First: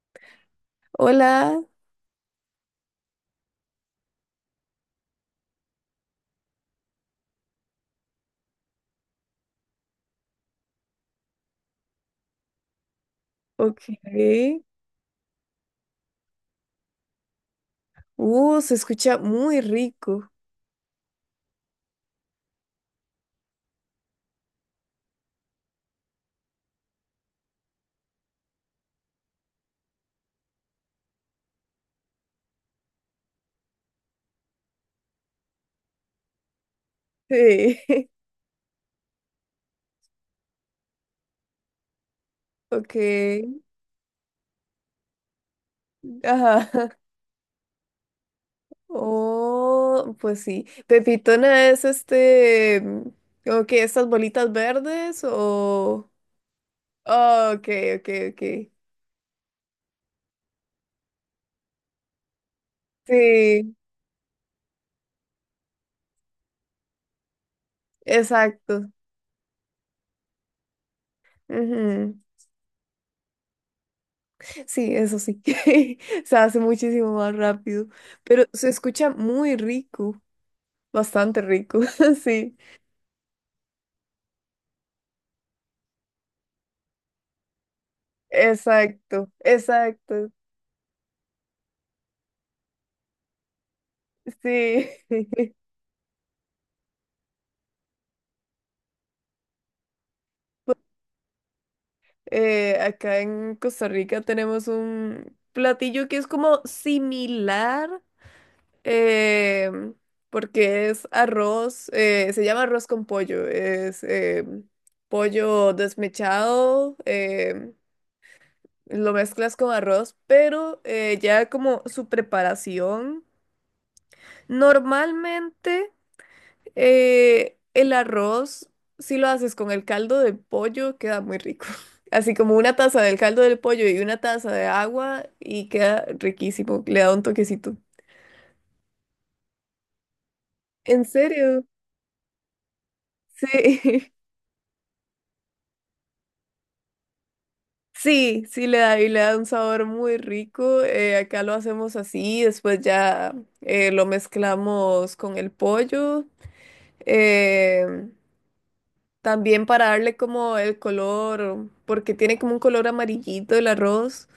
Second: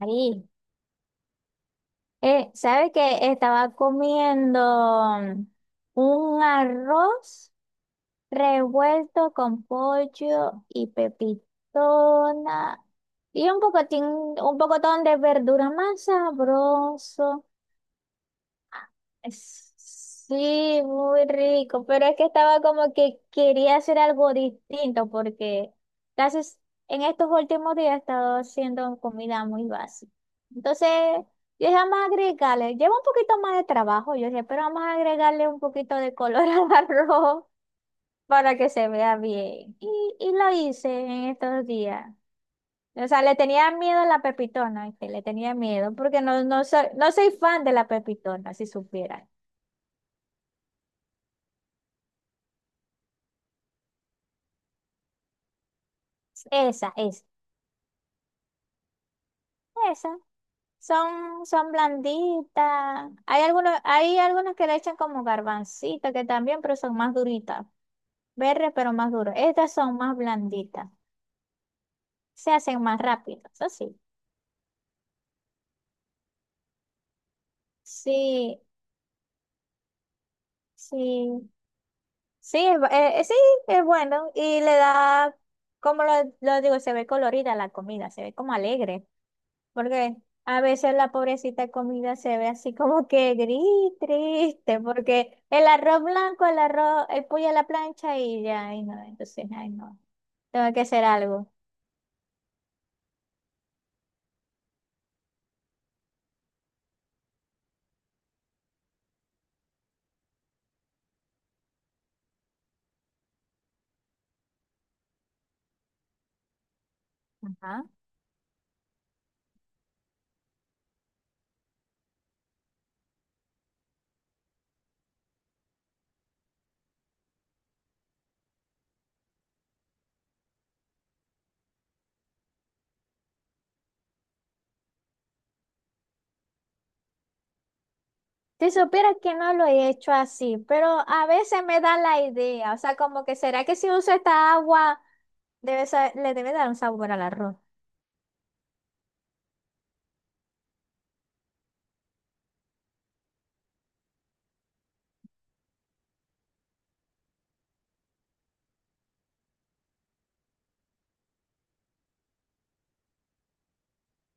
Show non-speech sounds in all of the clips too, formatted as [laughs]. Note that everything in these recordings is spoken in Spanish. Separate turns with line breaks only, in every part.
Ahí.
Hola,
¿Sabe qué? Estaba comiendo un arroz revuelto con pollo y pepitona y un
ok.
pocotín, un pocotón de verdura más sabroso.
Se escucha muy
Es-
rico.
Sí, muy rico, pero es que estaba como que quería hacer algo distinto porque casi s- en estos últimos días he estado haciendo comida muy básica. Entonces, yo dije, vamos a agregarle, lleva un poquito más de trabajo, yo dije, pero vamos a agregarle un poquito de color [laughs] al arroz
Sí,
para que se vea bien. Y lo hice en estos días.
[laughs] ok.
O sea, le tenía miedo a la pepitona, que le tenía miedo, porque no, no
Ajá.
soy, no soy fan de la pepitona, si supieran.
Oh, pues sí. Pepitona es como que estas bolitas verdes o...
Esa, esa,
Oh, ok, ok, ok.
esa. Son blanditas. Hay algunos,
Sí,
hay algunos que le echan como garbancito, que también, pero son más duritas. Verdes,
exacto.
pero más duras. Estas son más blanditas.
Ujú.
Se hacen más rápido. Eso sí.
Sí, eso sí. [laughs] Se hace muchísimo más rápido, pero
Sí,
se escucha muy rico, bastante
sí.
rico, [laughs] sí.
Sí, es bueno. Y le da, como lo digo, se ve colorida la comida, se ve como alegre.
Exacto,
Porque
exacto,
a veces la pobrecita comida se ve así como que gris, triste,
sí,
porque
[laughs]
el arroz blanco, el arroz, el pollo a la plancha y ya, ay no, entonces, ay no, tengo que hacer algo.
acá en Costa Rica tenemos un platillo que es como similar, eh, porque es arroz, se llama arroz con pollo, es pollo desmechado,
Ajá.
lo mezclas con arroz, pero ya como su preparación, normalmente... el arroz, si lo haces con el caldo de pollo, queda muy rico. [laughs] Así como una taza del caldo del pollo y una taza de agua y queda riquísimo. Le da un toquecito.
Si supieras que no lo he hecho así, pero
¿En
a
serio?
veces me da la idea, o sea, como que será que si
Sí.
uso
[laughs]
esta agua debe sa- le debe dar un sabor al arroz.
Sí, sí le da y le da un sabor muy rico. Acá lo hacemos así, después ya lo mezclamos con el pollo. eh, También para darle como el color, porque tiene como un color amarillito el arroz.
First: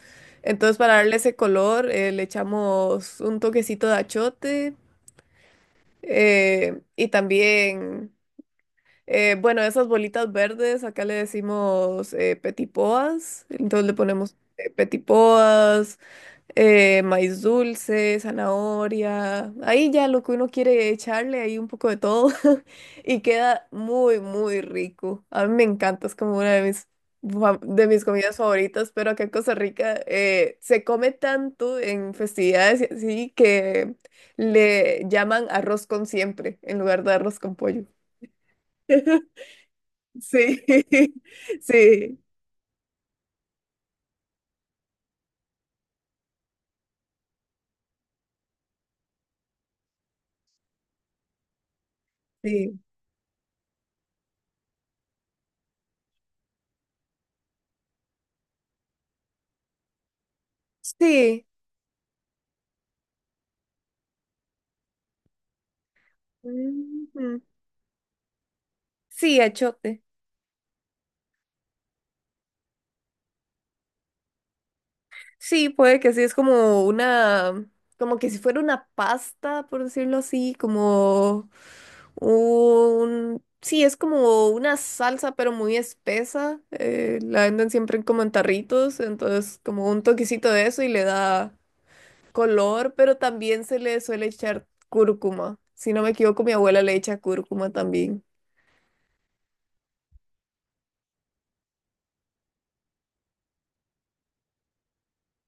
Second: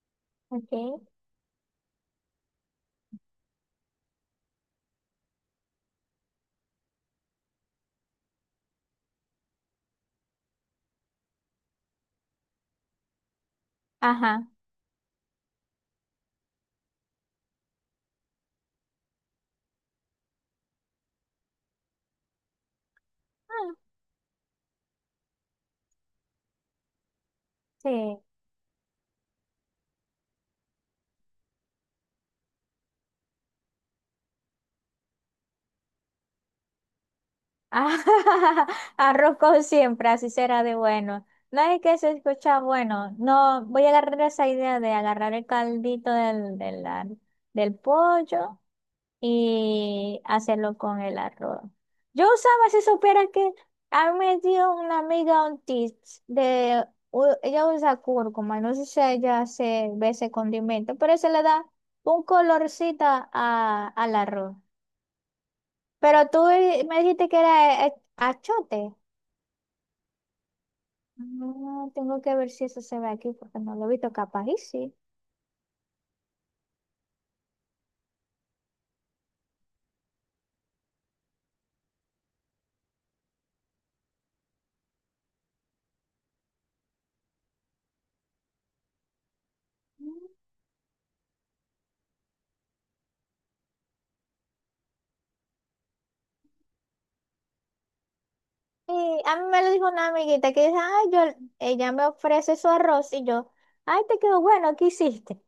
Entonces
Okay.
para darle ese color le echamos un toquecito de achote eh, y también, bueno, esas bolitas verdes, acá le decimos petipoas. Entonces le ponemos
Ajá.
petipoas, maíz dulce, zanahoria, ahí ya lo que uno quiere echarle, ahí un poco de todo [laughs] y queda
Ah,
muy, muy rico. A mí me encanta, es como una de de mis
sí.
comidas favoritas, pero acá en Costa Rica se come tanto en festividades y así que le llaman arroz con siempre en lugar de arroz con pollo.
Ah, [laughs] arroz con siempre, así
Sí,
será de bueno.
[laughs]
No es que se
sí,
escucha bueno. No, voy a agarrar esa idea de agarrar el caldito del pollo y hacerlo con el arroz. Yo usaba,
sí,
si supiera que a mí me dio una amiga un tips de, ella usa cúrcuma, no sé si ella se ve ese condimento, pero se le
sí.
da un colorcito al arroz. Pero tú me dijiste
Ujú.
que era achote.
Sí, achote.
No, tengo que ver si eso se ve aquí porque no lo he visto, capaz y sí.
Sí, puede que sí, es como una, como que si fuera una pasta, por decirlo así, como un, sí, es como una salsa, pero muy espesa. Eh, la venden siempre como en tarritos, entonces como un
Mm.
toquecito de eso y le da color, pero también se le suele echar cúrcuma. Si no me equivoco, mi abuela le echa cúrcuma también.
Y a mí me lo dijo una amiguita que dice, ay, yo, ella me ofrece su arroz y yo, ay, te quedó bueno, ¿qué hiciste? Me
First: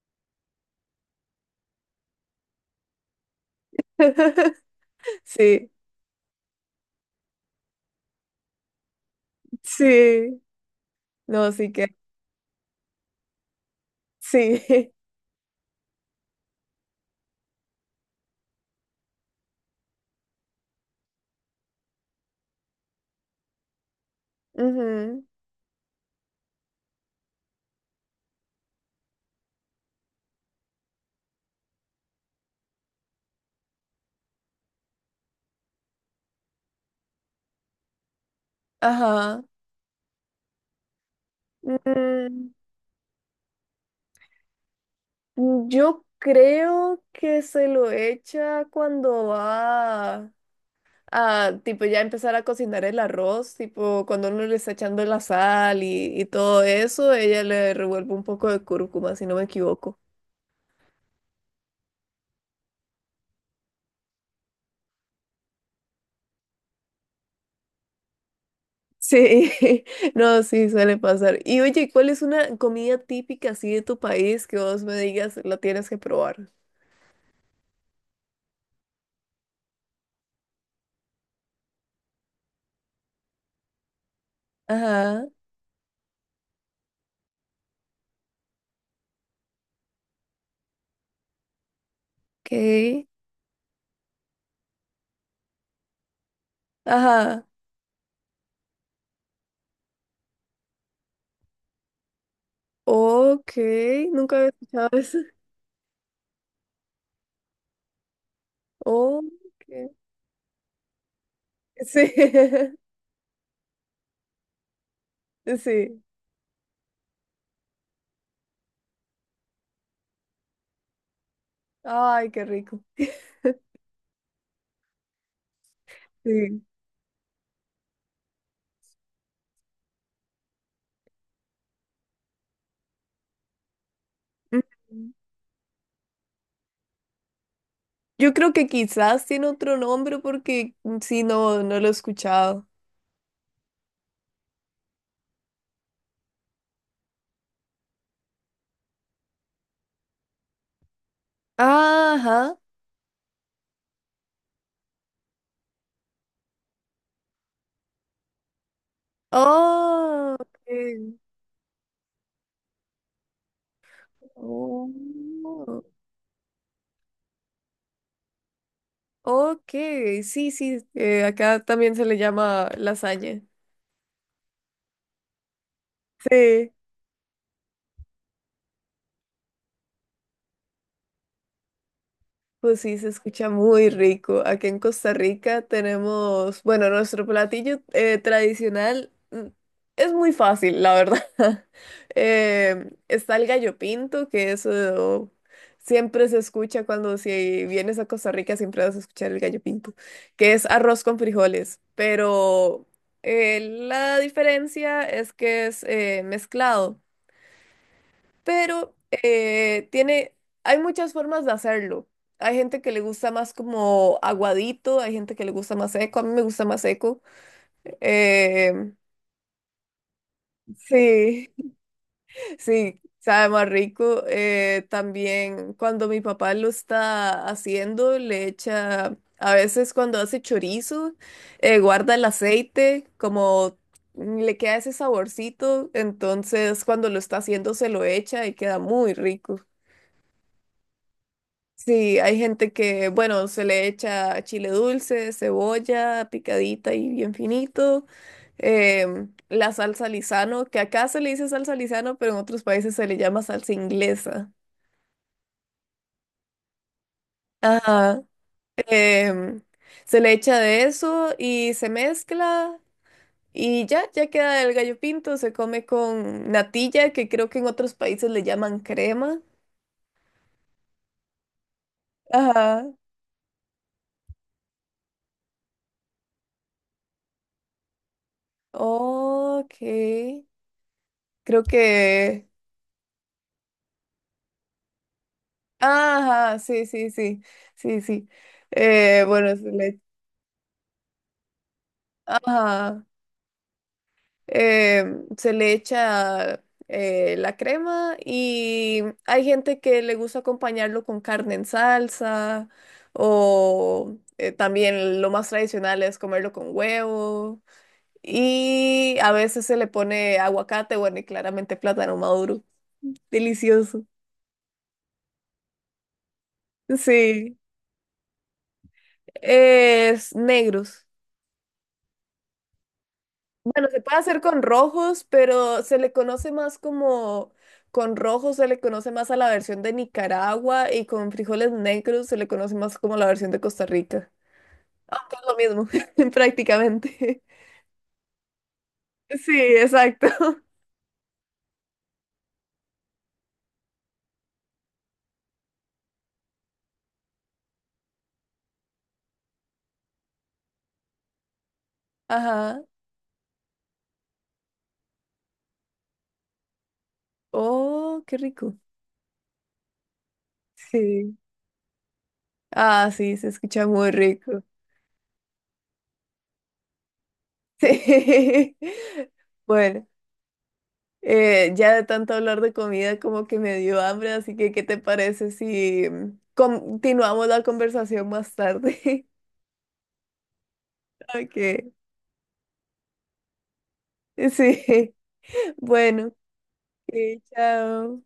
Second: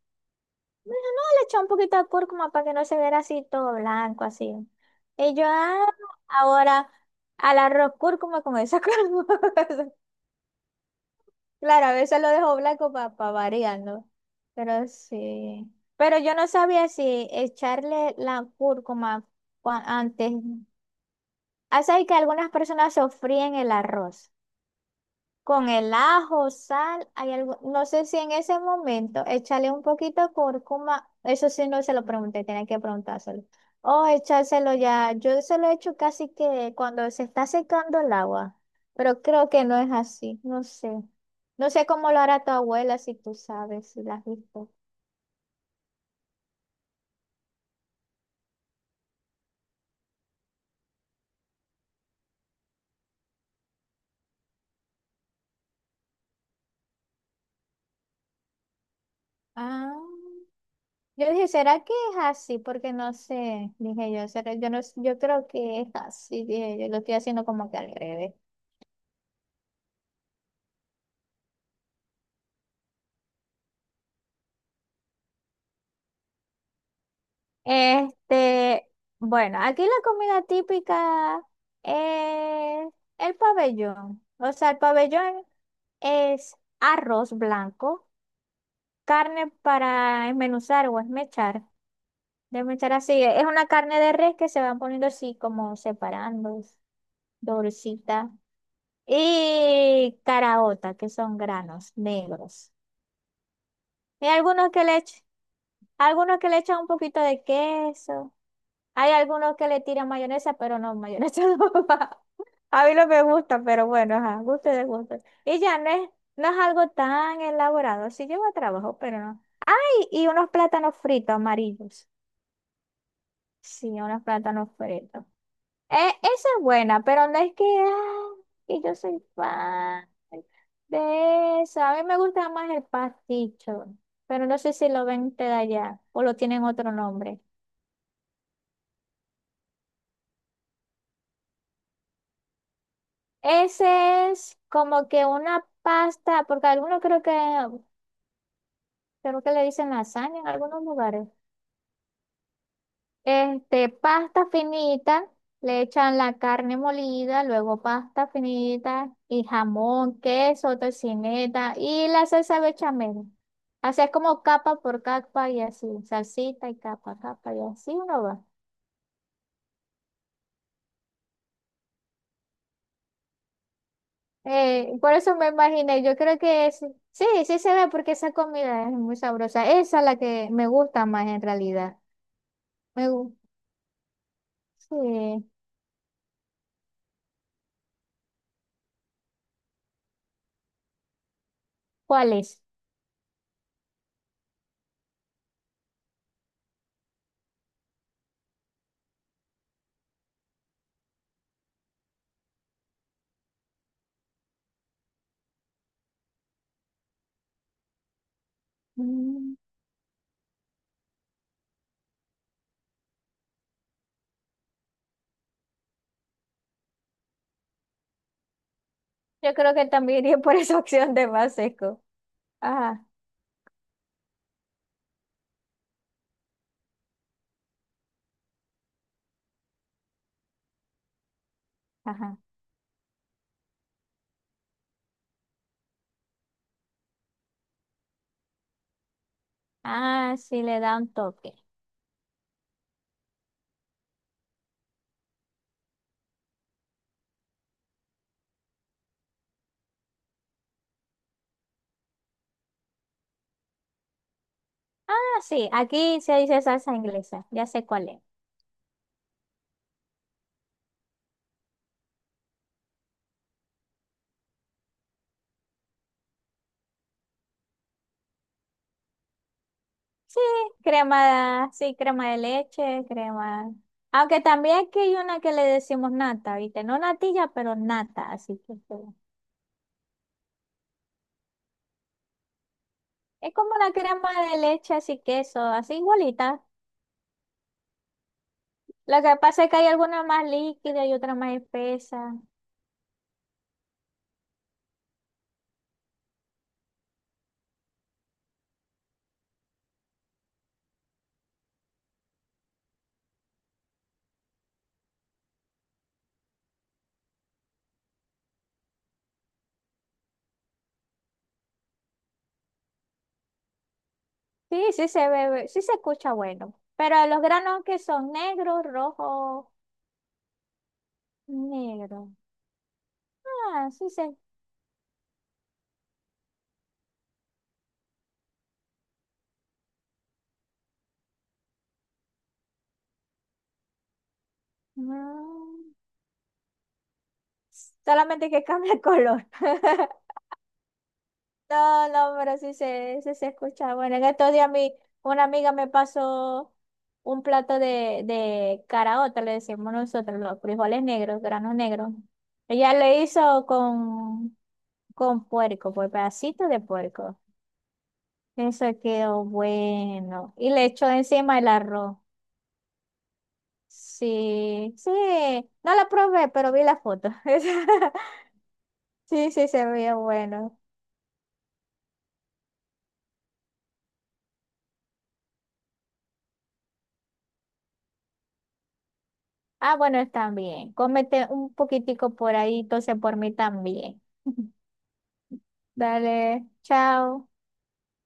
dijo, no, le eché un poquito de cúrcuma para que no se viera así todo blanco, así.
[laughs]
Y yo,
Sí,
ah, ahora al arroz cúrcuma con esa [laughs] cúrcuma.
sí, no, sí que,
Claro, a veces lo dejo blanco para variar, ¿no?
sí.
Pero
[laughs]
sí. Pero yo no sabía si echarle la cúrcuma antes. Ah, sabes que algunas personas sofríen el arroz
Ujú,
con el ajo, sal, hay algo, no sé si en ese momento échale un poquito de cúrcuma, eso sí no se lo pregunté, tenía que preguntárselo. O echárselo ya, yo se lo he hecho casi que cuando se está secando el agua, pero
ajá.
creo que no es así, no sé. No sé cómo lo hará
Mm,
tu abuela, si tú sabes, si la has visto.
yo creo que se lo echa cuando va a, tipo, ya empezar a cocinar el arroz, tipo, cuando uno le está echando la sal y todo eso, ella le revuelve un poco de cúrcuma, si no me
Ah.
equivoco.
Yo dije, ¿será que es así? Porque no sé, dije yo, ¿será? Yo no, yo creo que es así, dije yo, lo estoy haciendo como que al revés.
Sí, [laughs] no, sí, suele pasar. Y oye, ¿cuál es una comida típica así de tu país que vos me digas la tienes que probar?
Este, bueno, aquí la comida típica es el pabellón. O sea, el
Ajá,
pabellón es arroz blanco, carne para esmenuzar o esmechar. Desmechar
ok,
así, es una carne de res que se van poniendo así como separando,
ajá,
dorcita. Y caraota, que son granos negros.
ok,
Hay
nunca había
algunos que
escuchado
le,
eso.
ech- algunos que le echan un poquito de queso. Hay
Ok,
algunos que le tiran mayonesa, pero no, mayonesa [laughs] no
sí.
va. A
[laughs]
mí no me gusta, pero bueno, ajá, gusto de gusto. Y ya no
Sí.
es, no es algo tan elaborado. Sí lleva trabajo, pero no. Y unos plátanos fritos amarillos.
Ay, qué rico.
Sí, unos plátanos fritos. Eh, Esa
Sí.
es buena, pero no es que, ah, que yo soy fan de esa. A mí me gusta más el pasticho, pero no sé si lo
Mm.
ven de allá o lo tienen otro nombre.
Yo creo que quizás tiene otro nombre porque mm, sí, no, no lo he escuchado.
Ese es como que una pasta, porque algunos creo que le dicen lasaña en algunos lugares.
Ajá.
Este, pasta finita, le echan la carne molida, luego pasta finita y jamón,
Oh,
queso,
ok.
tocineta y la salsa bechamel. Así es como capa por capa y
Oh,
así, salsita y capa, capa y así uno va.
ok. Sí, sí. Eh, acá también se le llama lasaña.
Por eso me imaginé, yo creo que
Sí.
sí, sí se ve porque esa comida es muy sabrosa. Esa es la que me gusta más en realidad.
Pues sí, se
Me, gu-
escucha muy rico. Aquí en Costa
sí.
Rica tenemos, bueno, nuestro platillo tradicional mm, es muy fácil, la verdad. [laughs]
¿Cuál es?
Está el gallo pinto, que eso siempre se escucha cuando si vienes a Costa Rica, siempre vas a escuchar el gallo pinto, que es arroz con frijoles, pero la diferencia es que es mezclado pero
Mm,
tiene, hay muchas formas de hacerlo. Hay gente que le gusta más como aguadito, hay gente que le gusta más seco, a mí me gusta más seco. Eh,
Yo creo que también [laughs] iría por esa opción de
sí,
más seco.
[laughs] sí,
Ajá.
sabe más rico. También cuando mi papá lo está haciendo, le echa, a veces cuando hace chorizo, guarda el
Ajá.
aceite, como le queda ese saborcito, entonces cuando lo está haciendo se lo echa y queda muy rico.
Ah, sí, le da un toque.
Sí, hay gente que, bueno, se le echa chile dulce, cebolla picadita y bien finito. La salsa Lizano, que acá se le dice salsa Lizano, pero en otros países se le llama salsa inglesa.
Ah, sí, aquí se dice salsa inglesa, ya sé cuál es.
Ajá. em, Se le echa de eso y se mezcla y ya, ya queda el gallo pinto. Se come con natilla, que creo que en otros países le llaman crema.
Sí, sí, crema de
Ajá.
leche, crema. Aunque también aquí hay una que le decimos nata, ¿viste? No natilla, pero nata, así que
Ok. Creo que
es como la crema de leche, así queso, así
ajá,
igualita.
sí, sí, sí, sí, sí.
Lo que
Bueno, se
pasa es que hay
le,
alguna más líquida y otra más espesa.
ajá, eh se le echa la crema y hay gente que le gusta acompañarlo con carne en salsa o también lo más tradicional es comerlo con huevo y a veces se le pone aguacate, bueno, y claramente plátano maduro. Delicioso.
Sí, sí se bebe, sí se escucha bueno. Pero los
Sí,
granos que son negros, rojo,
es negros.
negro.
Bueno,
Ah,
se
sí,
puede hacer con rojos, pero se le conoce más como, con rojos se le conoce más a la versión de Nicaragua y con frijoles negros se le conoce más como la versión de Costa Rica. Aunque es lo
Mm,
mismo, [laughs] prácticamente.
solamente que cambia el color.
Sí,
[laughs]
exacto. [laughs]
No, no, pero sí se escucha. Bueno, en estos días mi, una amiga me pasó un plato de caraota, le decimos nosotros, los frijoles negros, granos negros.
Ajá.
Ella le hizo con puerco, pues pedacitos de puerco.
Oh, qué rico.
Eso quedó bueno. Y le echó
Sí.
encima el arroz.
Ah, sí, se escucha muy rico.
Sí, sí. No la probé, pero vi la foto. [laughs]
Sí.
Sí,
[laughs]
sí, se
Bueno.
veía bueno.
Ya de tanto hablar de comida como que me dio hambre, así que ¿qué te parece si mm, continuamos la conversación más tarde? [laughs]
Ah, bueno, está bien. Cómete un
Ok,
poquitico por ahí, entonces por mí también. [laughs]
sí, [laughs] bueno,
Dale,
ok,
chao.
chao.